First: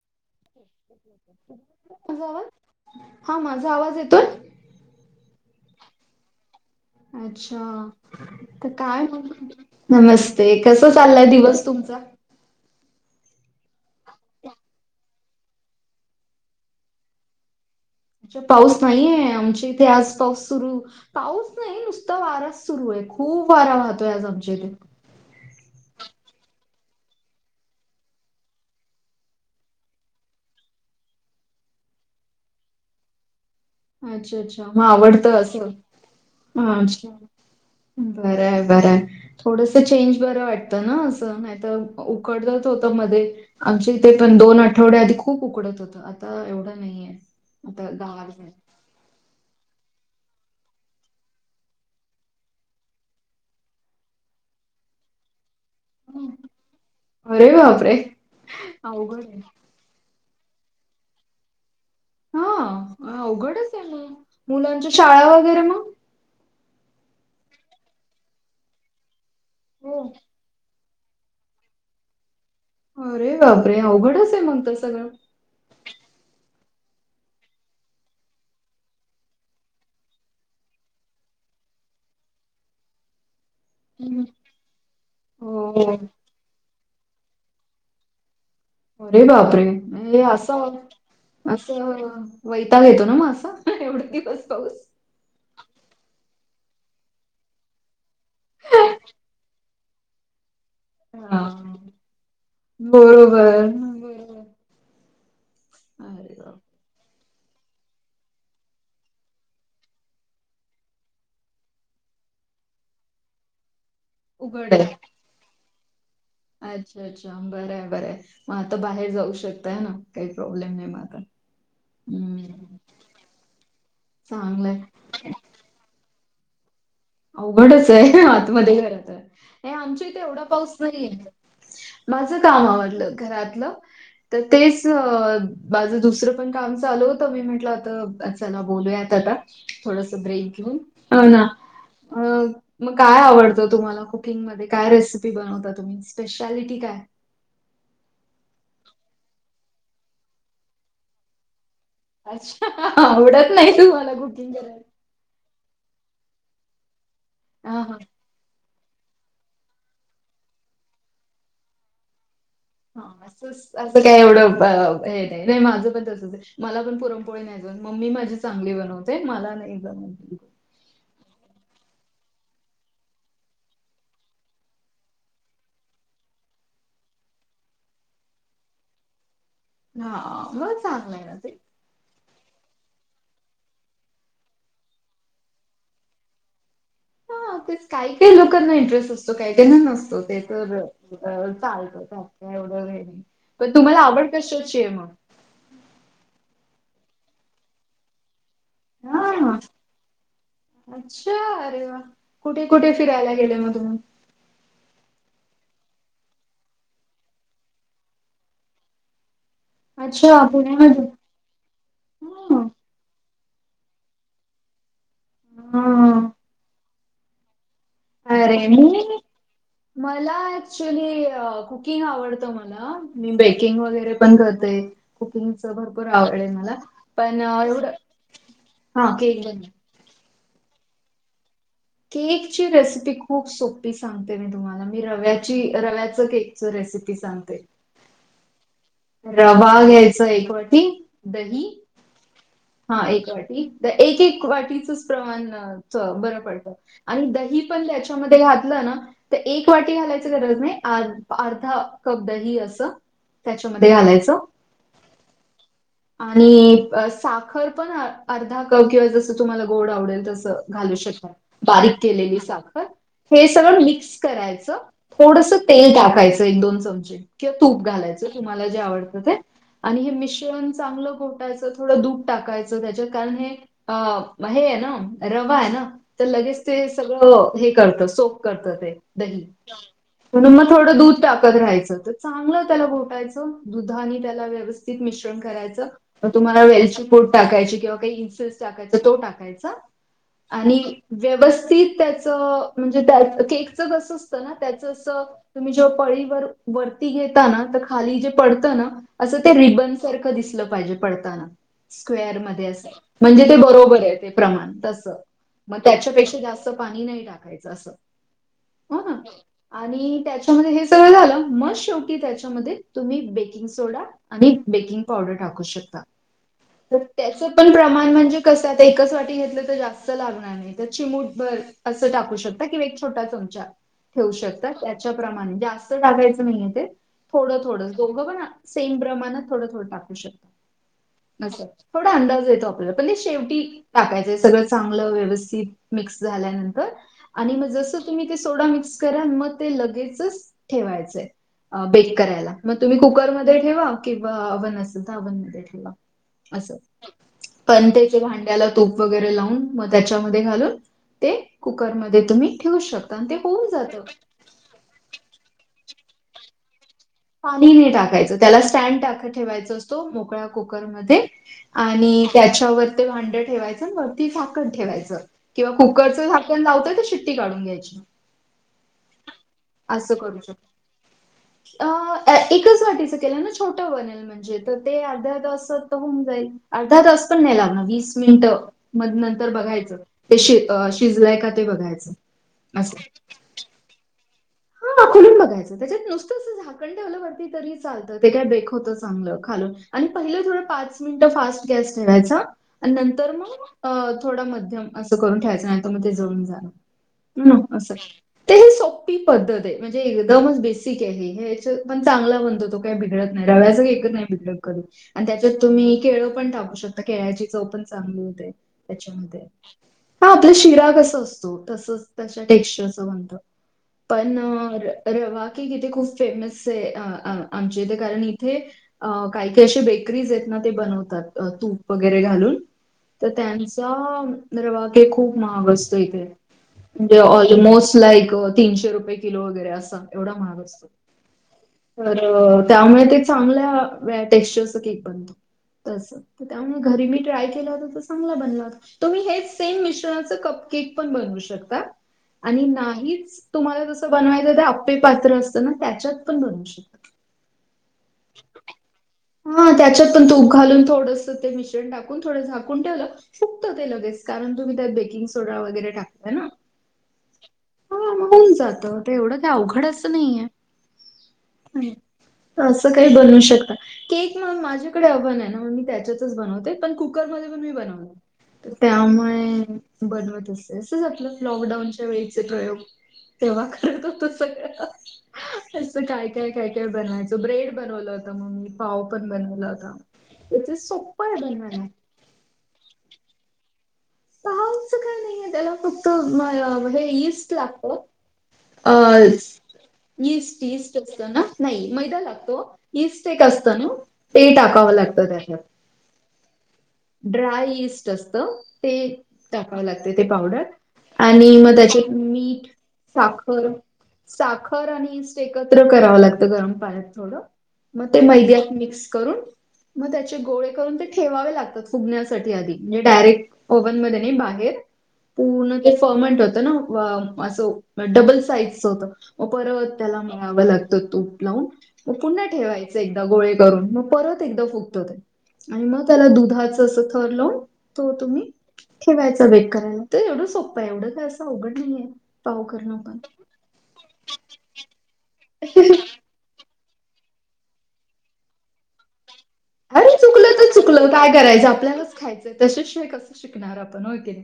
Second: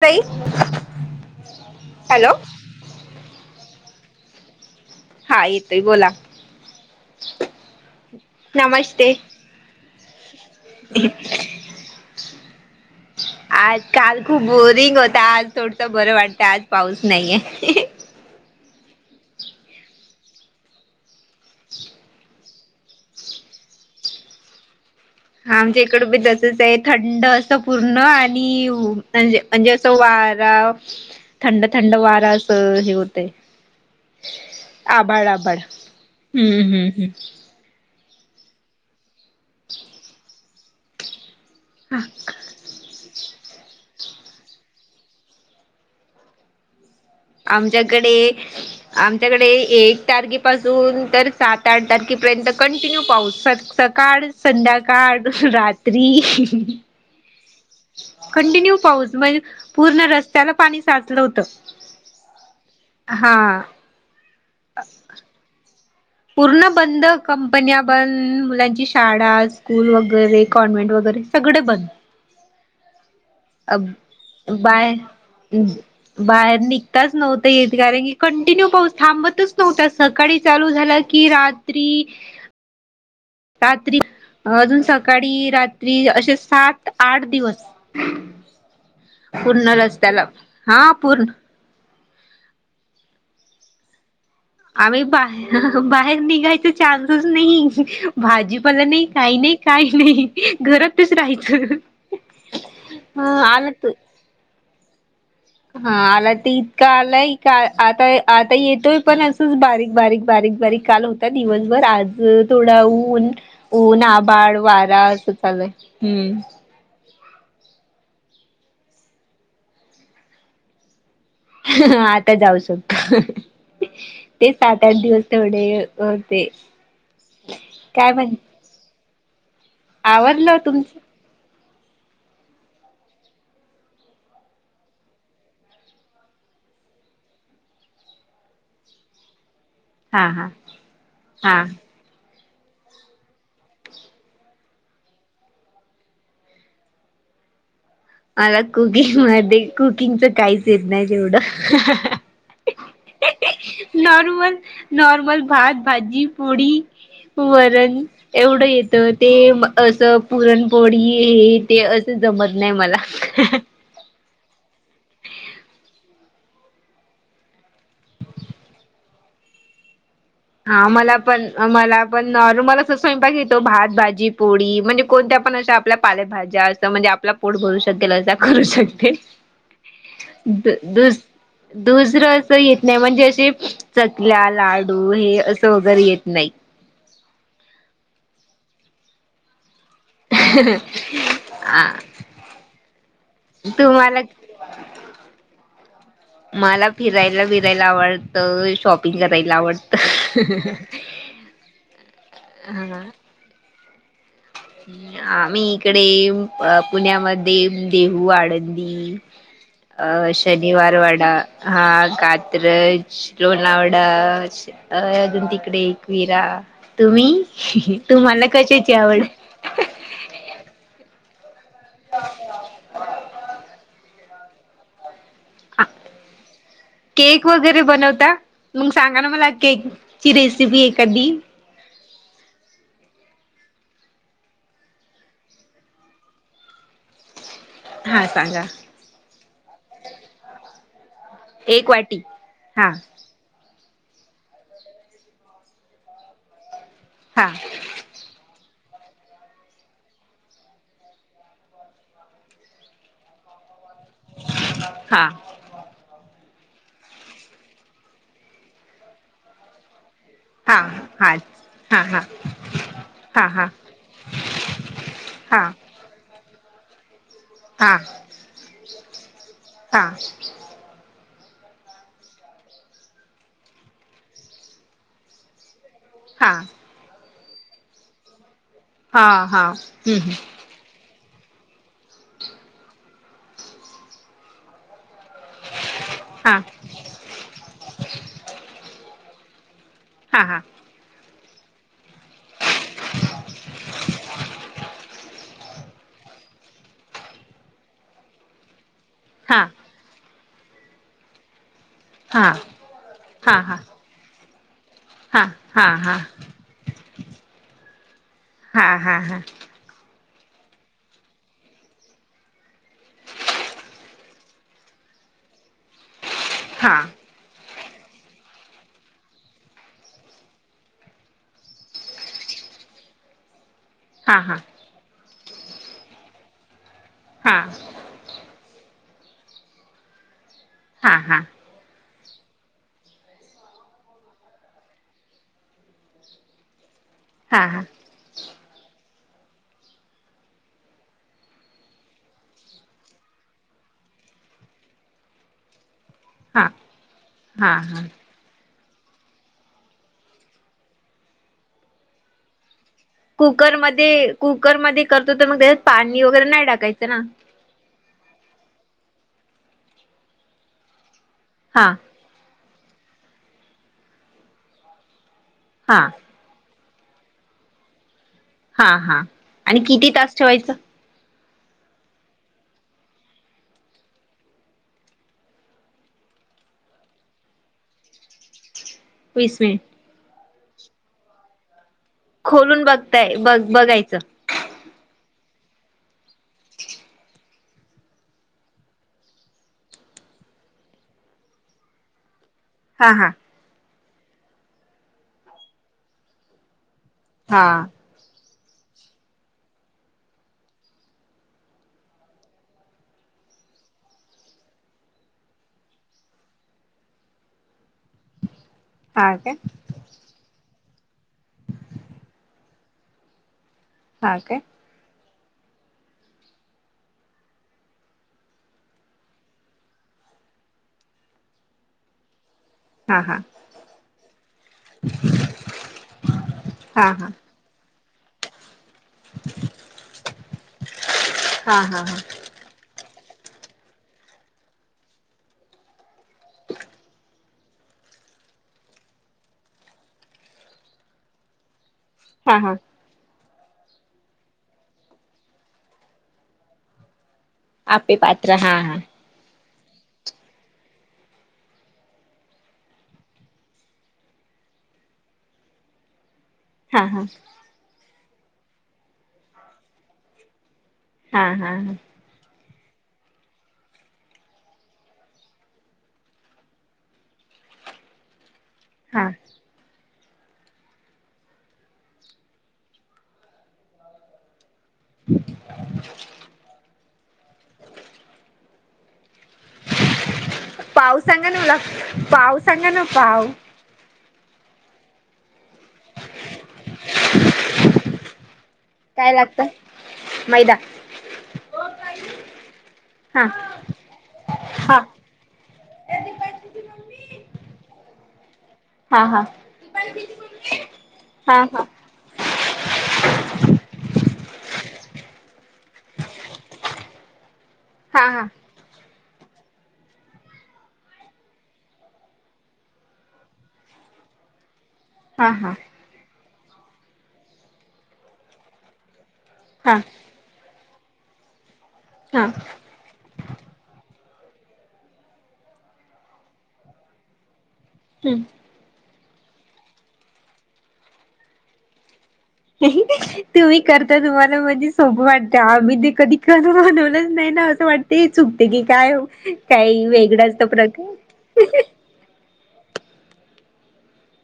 ताई. माझा हॅलो. आवाज हा माझा आवाज येतोय. हा येतोय बोला अच्छा, तर काय नमस्ते मग नमस्ते, कस चाललंय दिवस तुमचा? आज काल खूप बोरिंग होता. आज थोडसं बरं वाटतं आज पाऊस नाहीये. पाऊस नाहीये. आमच्या इथे आज पाऊस सुरू पाऊस नाही. नुसता वाराच सुरू आहे. खूप वारा वाहतोय आज आमच्या इकड. हा आमच्या इकड बी तसच आहे. थंड असं पूर्ण आणि म्हणजे म्हणजे असं वारा थंड थंड वारा असं हे होत. अच्छा अच्छा मग आवडतं असं हा अच्छा. बरं आहे. बरं आहे. थोडस चेंज बर वाटतं ना. असं नाहीतर, उकडत होत मध्ये, आमचे इथे पण दोन आठवड्या आधी खूप उकडत होत. आता एवढं नाहीये. आता आमच्याकडे गार आहे. आमच्याकडे एक तारखेपासून तर सात आठ तारखेपर्यंत कंटिन्यू पाऊस सक सक सकाळ संध्याकाळ दुस रात्री अरे बापरे कंटिन्यू पाऊस अवघड आहे म्हण पूर्ण रस्त्याला पाणी साचलं होतं. हा हा अवघडच आहे मग, मुलांच्या शाळा वगैरे मग. पूर्ण बंद. कंपन्या बंद. मुलांची शाळा स्कूल मग वगैरे, कॉन्व्हेंट वगैरे सगळे बंद. अरे बापरे अवघडच आहे मग तर सगळं. हम. बाहेर निघताच नव्हत येत. कारण की कंटिन्यू पाऊस थांबतच नव्हता. सकाळी चालू झाला की कि रात्री रात्री अजून सकाळी हो रात्री असे सात आठ दिवस अरे बापरे पूर्ण हे रस्त्याला असं हा पूर्ण असं वैताग येतो ना. मग असं एवढे दिवस पाऊस. आम्ही बा बाहेर निघायच चान्सच नाही. भाजीपाला नाही काही नाही. काही नाही घरातच हा राहायचं. आ बरोबर बरोबर हा आला अरे ते बाप इतकं आलंय. का आता आता येतोय पण असंच बारीक बारीक बारीक बारीक काल होता दिवसभर आज थोडा ऊन ऊन आभाड उघड आहे वारा असं चालय हम्म. अच्छा अच्छा बरं आहे बरंय मग आता बाहेर जाऊ शकताय ना काही प्रॉब्लेम नाही मग आता जाऊ हम्म शकतो. ते चांगलंय सात आठ दिवस तेवढे भरते. अवघडच आहे. आत मध्ये खरतर हे आमच्या इथे एवढा आवरलं पाऊस तुमचं नाही आहे. माझं काम आवरलं घरातलं तर तेच माझं दुसरं पण काम चालू होतं. मी म्हटलं आता चला बोलूयात आता, थोडस हा हा ब्रेक घेऊन हो ना. हा अ मग काय आवडतं तुम्हाला कुकिंगमध्ये काय रेसिपी बनवता तुम्ही स्पेशालिटी काय? मला कुकिंग मध्ये कुकिंगच काहीच येत नाही तेवढं अच्छा हा हा आवडत नाही तुम्हाला कुकिंग नॉर्मल करायला? नॉर्मल भात भाजी पोळी हां, हां, वरण एवढं येत ते असं पुरण पोळीई ते असं जमत नाही मला हां. असंच असं काय एवढं नाही नाही माझं पण तसंच आहे मला पण पुरमपोळी नाही मम्मी माझी चांगली बनवते मला नाही जमत हा मला पण मला पण मला अस रुमाला येतो भात भाजी पोळी म्हणजे कोणत्या पण अशा आपल्या पालेभाज्या असं म्हणजे आपला पोट भरू शकेल असा करू शकते पा हा मग चांगलं आहे ना ते दुसरं असं येत नाही म्हणजे असे चकल्या लाडू हे असं वगैरे येत नाही ते काही काही लोकांना इंटरेस्ट असतो काही काही ना नसतो ते तर आ चालत का एवढं नाही पण तुम्हाला आवडत शेचो मग मला फिरायला विरायला आवडत शॉपिंग करायला आवडत हि हि शो अ रे वा कुठे कुठे फिरायला गेले म तुमी आम्ही इकडे पुण्यामध्ये देहू आळंदी नाही अ शनिवार वाडा हा हां, कात्रज लोणावळाच अ अजून तिकडे हां. एकवीरा तुम्ही तुम्हाला अरे कशाची मी आवड मला ऍक्च्युली कुकिंग आवडत मला मी बेकिंग वगैरे पण करते कुकिंगच भरपूर आवड आहे मला पण केक वगैरे एवढं बनवता हा केक ची रेसिपी एखादी केकची रेसिपी खूप सोपी सांगते मी तुम्हाला मी रव्याची रव्याच केक सो रेसिपीस सागंते हां सांगा रवा घ्यायच एक वाटी दही एक वाटी हा एक वाटी एक एक वाटीचच प्रमाणच बर पडत आणि हा दही पण त्याच घातलं ना तर एक वाटी घालायच गरज नाही अर्धा कप दही अस ह्याचेमधी घालायचं हा आणि साखर पण अर्धा कप किंवा जसं तुम्हाला गोड आवडेल तस हा घालू शकतात हा बारीक हा केलेली साखर हे हा हा सगळं मिक्स करायचं थोडस हा तेल टाकायचं ऐक दोन चमचे किंवा तूप हा घालायच, तुम्हाला जे आवडतं ते. आणी हा हे मिश्र पण चांगलं गोटायचं, थोडं दूप टाकायचं त्याच्यात, कारण हेऽ अ हे आहे ना, रवा आहे ना. तर हा लगेच ते सगळं हे करत, सोक करत ते हा दही, हा हम्म म्हणून मगऽ थोडं दूध टाकत राहायचं, तर चांगलं त्याला घोटायच‌. दुधाने त्याला व्यवस्थित मिश्रण करायच, म हा तुम्हाला वेलची ऽ पुड टाकायची, किंवा काही इनसेस टाकायचा दुवुन टाकायचा, हा हा आणिऽ पुड व्यवस्थित त्याच, म्हणजे त्या केकच कस असतं ना, त्याच तुम्ही पळीभर वरती घेता ना, तर खाली जे पडत ना, आस ते हा रिबनऽजो सारखं दिसलं पाहिजे पडताना, स्क्वेअर हा हा मधे अस, म्हणजे ते हा हा बरोबर आहेत. ते प्रमाण तस हा हा म हा हा त्याच्यापेक्षा जास्त पाणी नाय टाकायचं अस हा. आणि त्याच्यामध्ये हे सगळं झालं म शेवटी त्याच्यामध्ये तुम्ही बेकिंग सोडा आणि बेकिंग पावडर टाकू शकता. तर त्या चे पण प्रमाण म्हणजे कस आता एकच वाटी घेतलं तर जास्त लागणार. तर चिमूट भर असं टाकू शकता किंवा एक छोटा चमचा. ठेवु हा हा हा शकतात त्याच्याप्रमाणे जास्त टाकायचं नाहीये ते थोड हा दोघं पण सेम प्रमाणात थोडं थोडं टाकू शकता आसं. थोडा अंदाज येतो आपल्याला पण ते शेवटी टाकायच सगळं चांगलं व्यवस्थित मिक्स झाल्यानंतर. हा आणि म हा जस तुम्ही ते सोडा मिक्स करा मग ते लगेच ठेवायचंय बेक करायला. म तुम्ही कुकरमध्ये ठेवा किंवा अव्हन असेल तर अव्हन मध्ये ठेवा. असं हा पण हा त्याचे भांड्याला तूप वगैरे लावून मग त्याच्यामध्ये घालून ते कुकरमध्ये तुम्ही ठेवू शक ता ते होऊन जातं. कुकरमध्ये कुकरमध्ये करतोय तर मग त्याच्यात पाणी वगैरे नाय टाकायचं ना? पाणी नाय टाकायचं त्याला स्टँड टाका ठेवायच असतो मोकळ्या कुकरमध्ये. हा आणि त्याच्यावर ते भांड ठेवायचं वरती झाकण ठेवायचं किंवा हा कुकरचं झाक कन लावतोय तर शिट्टी काढून घ्यायची. हा हा आणि किती असं तास करू शकतो. ठेवायचं? अ एकच वाटीच केलं ना छोटं बनेल. म्हणजे तर ते अर्ध्या तासात होऊन जाईल अर्धा तास पण नाय लागणार वीस मिनिटं. म नंतर वीस मिनिट बघायचं ते शि -शिजलंय का ते बघायचं. खोलून बघताय बघ- बघायचं? हा खोलून बघायचं त्याच्यात नुसतं असं झाकण वरती ठेवलंती तरी चा चालत ते काय बेक होत चांगलं खालून आणि पहिलं थोडं पाच मिनट फास्ट गॅस ठेवायचा. आणि हा हा नंतर म अ थोडा मध्यम असं करून ठेवायचं नायतर म ते जळून जात. ना हा असं. ते ह सोप्पी पद्धत ए म्हणजे एकदमच बेसिक आय हे ह्यांच्यात पण चांगला बणतो तो काय बिघडत नाय. रव्याचा केक क नाय करून आणि त्याच्यात तुम्ही केळ पण टाकू शकता केळ्याची चव पण चांगले होते हा त्याच्यामध्ये काय हा आपलं शिरा कस अस तसच तशा टेक्स्चरच बनत. हा पण काय रवा केक इथे खूप फेमस ए आ आ आमच्या इथे कारण इथे अ काय काय अशी बेकरीज एत ना ते बनवतात तूप वगैरे घालून. हा तर हा त्यांचा रवा केक खूप महाग असतो इथे. हा म्हणजे हा ऑलमोस्ट लाईक तीनशे रुपये किलो वगैरे असा एवढा महाग असतो. हा हा तर त्यामुळे चांगल्या व्यास्टेक्चरच केक बनतो तस त्यामुळे घरी मी ट्राय केला होत तसं चांगला बनला. तुम्ही हे सेम मिश्रणाच कप केक पण बनवू शकता. हा आणि हा नाहीच तुम्हाला जसं बनवायचं तर अप्पे पात्र असतं ना त्याच्यात पण बनवू शक आप्पे पाात्र हा हा. हा त्याच्यात पण तूप घालून थोडंस ते मिश्रण टा कुण थोडं झाकून ठेवलं फूक्त ते लगेच कारण तुम्ही त्यात बेकिंग सोडा वगैरे टाकताय ना. हा हा. हा म होऊन जात ते एवढं काय अवघड असं नाहीये. हा हा हा. असं काही बनवू शकता. केक ना माझ्याकडे ओव्हन आहे ना, म मी त्याच्यातच बनवते. पण कुकर मध्ये प- [unintelligible] हा त्यामुळे. बनवत असते. असंच आपलं लॉकडाऊनच्या वेळीचे प्रयोग. तेव्हा करत होतो सगळं. अस काय काय काय काय बनवायचे. ब्रेड- बनवला होता मग मी. पाव पण बनवला होता. त्याचे पाव सोप्प आहे सांगा ना मला बनवायला. पाव सांगा ना, पाव. पावच काय नाहीय. त्याला फक्त हे ईस्ट लागत. काय लागतं? ईस्ट मैदा ईस्ट असत ना? नाही मैदा लागतो. ईस्ट एक हा असत ना. ते टाकावं हा लागतं त्याच्यात. ड्राय इस्ट असत. ते हा हा टाकाव लागते ते पावडर. हा आणि हा मग हा त्याची- मीठ, साखर. साखर आणि ईस्ट - ते एकत्र करावं लागतं गरम पाण्यात थोडं. मग ते हा मैद्यात मिक्स- करून मग त्याचे गोळे करून ते ठेवावे लागतात फुगण्यासाठी आधी. आणि मग डायरेक्ट- ओव्हन मध्ये नाही. बाहेर हा हा पूर्ण- फर्मेंट होतं ना असं. असं डबल साईज च होत. म परत हा त्याला म - [unintelligible] लागतं तूप लावून. म पुन्हा हा ठेवाय- च एकदा गोळे करून. मग परत एकदा फुगत ते आणि मग त्याला दुधाच अस थर लावून- तो तुम्ही ठेवायचा बेक करायला. तर एवढं सोप्पं आहे. एवढं काय असं अवघड नाहीय. तुम्ही करता तुम्हाला म्हणजे सोप वाटत. आम्ही ते कधी- बनवलंच नाही ना? असं वाटते चुकते की काय हो. काही अरे चुकलं वेगळांच त तर चुकलं प्रकार. काय करायचं आपल्यालाच खायचंय त्याच्याशिवाय कस शिकणार आपण? होय की नाही?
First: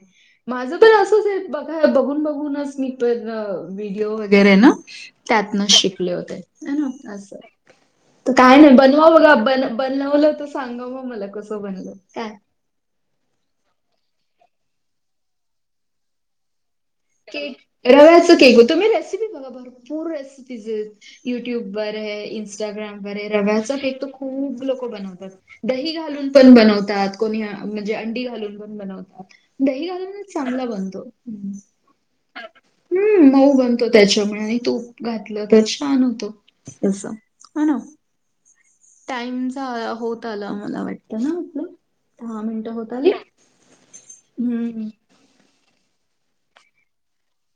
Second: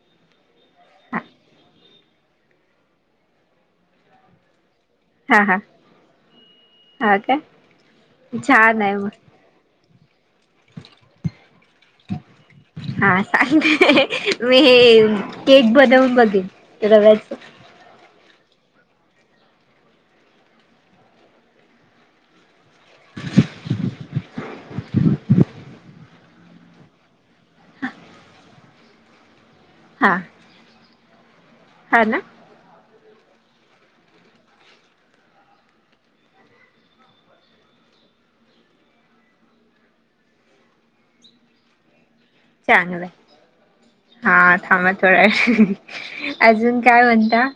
पण हा असंच आहे बघा बघून बघूनच मी तर व्हिडिओ वगैरे ना- हा हा त्यातन शिकले होते. आहे ना हा असं. काय ते काय नाही छान आहे बनवा मग बघा बन- बनवलं तर सांगा म मला कसं बनलं काय? हा. सांगते मी हे केक बनवून बघेन. रव्या- केक रव्याचा केक होतो. तुम्ही रेसिपी बघा भरपूर रेसिपीज युट्यूब वर आहे. इंस्टाग्राम वर ए. रव्याचा केक त खूप लोक बनवतात. दही घालून पण बनवतात. कोणी म्हणजे अंडी घालून पण बनवतात. दही हा घालूनच चांगला बनतो. हं. हा ना? हम्म. मऊ बनतो त्याच्यामुळे आणि तूप घातलं तर छान होतो. तेच तर. हो ना. टाइम झाला. होत आला मला वाटतं ना आपला? दहा मिनटं होत चांगलंय आले? हम्म. व्हय. अजून काय म्हणता?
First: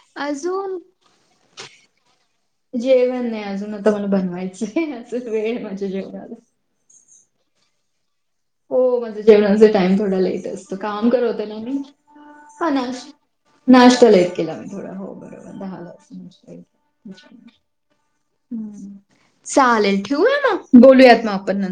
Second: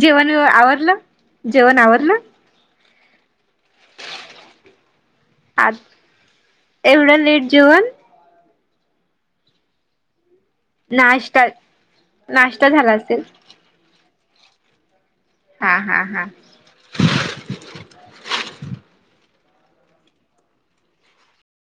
जेवण अजून आवरलं? जेवण आवरलं? जेवण नाही अजून. आता मला बनवायचंय. अजून वेळ ए माझ्या जेवणाला. एवढ्या लेट जेवण? हो. माझ्या जेवणाचा टाइम थोडा लेट असतो. काम करत होती नाश्ता ना मी. नाश्ता झाला अनाश- असेल नाश्ता लेट केला मी थोडा. हो बरोबर. हा दहाला हा हा [unintelligible] हं. चालेल ठेवूया म? बोलूयात मग आपण नंतर.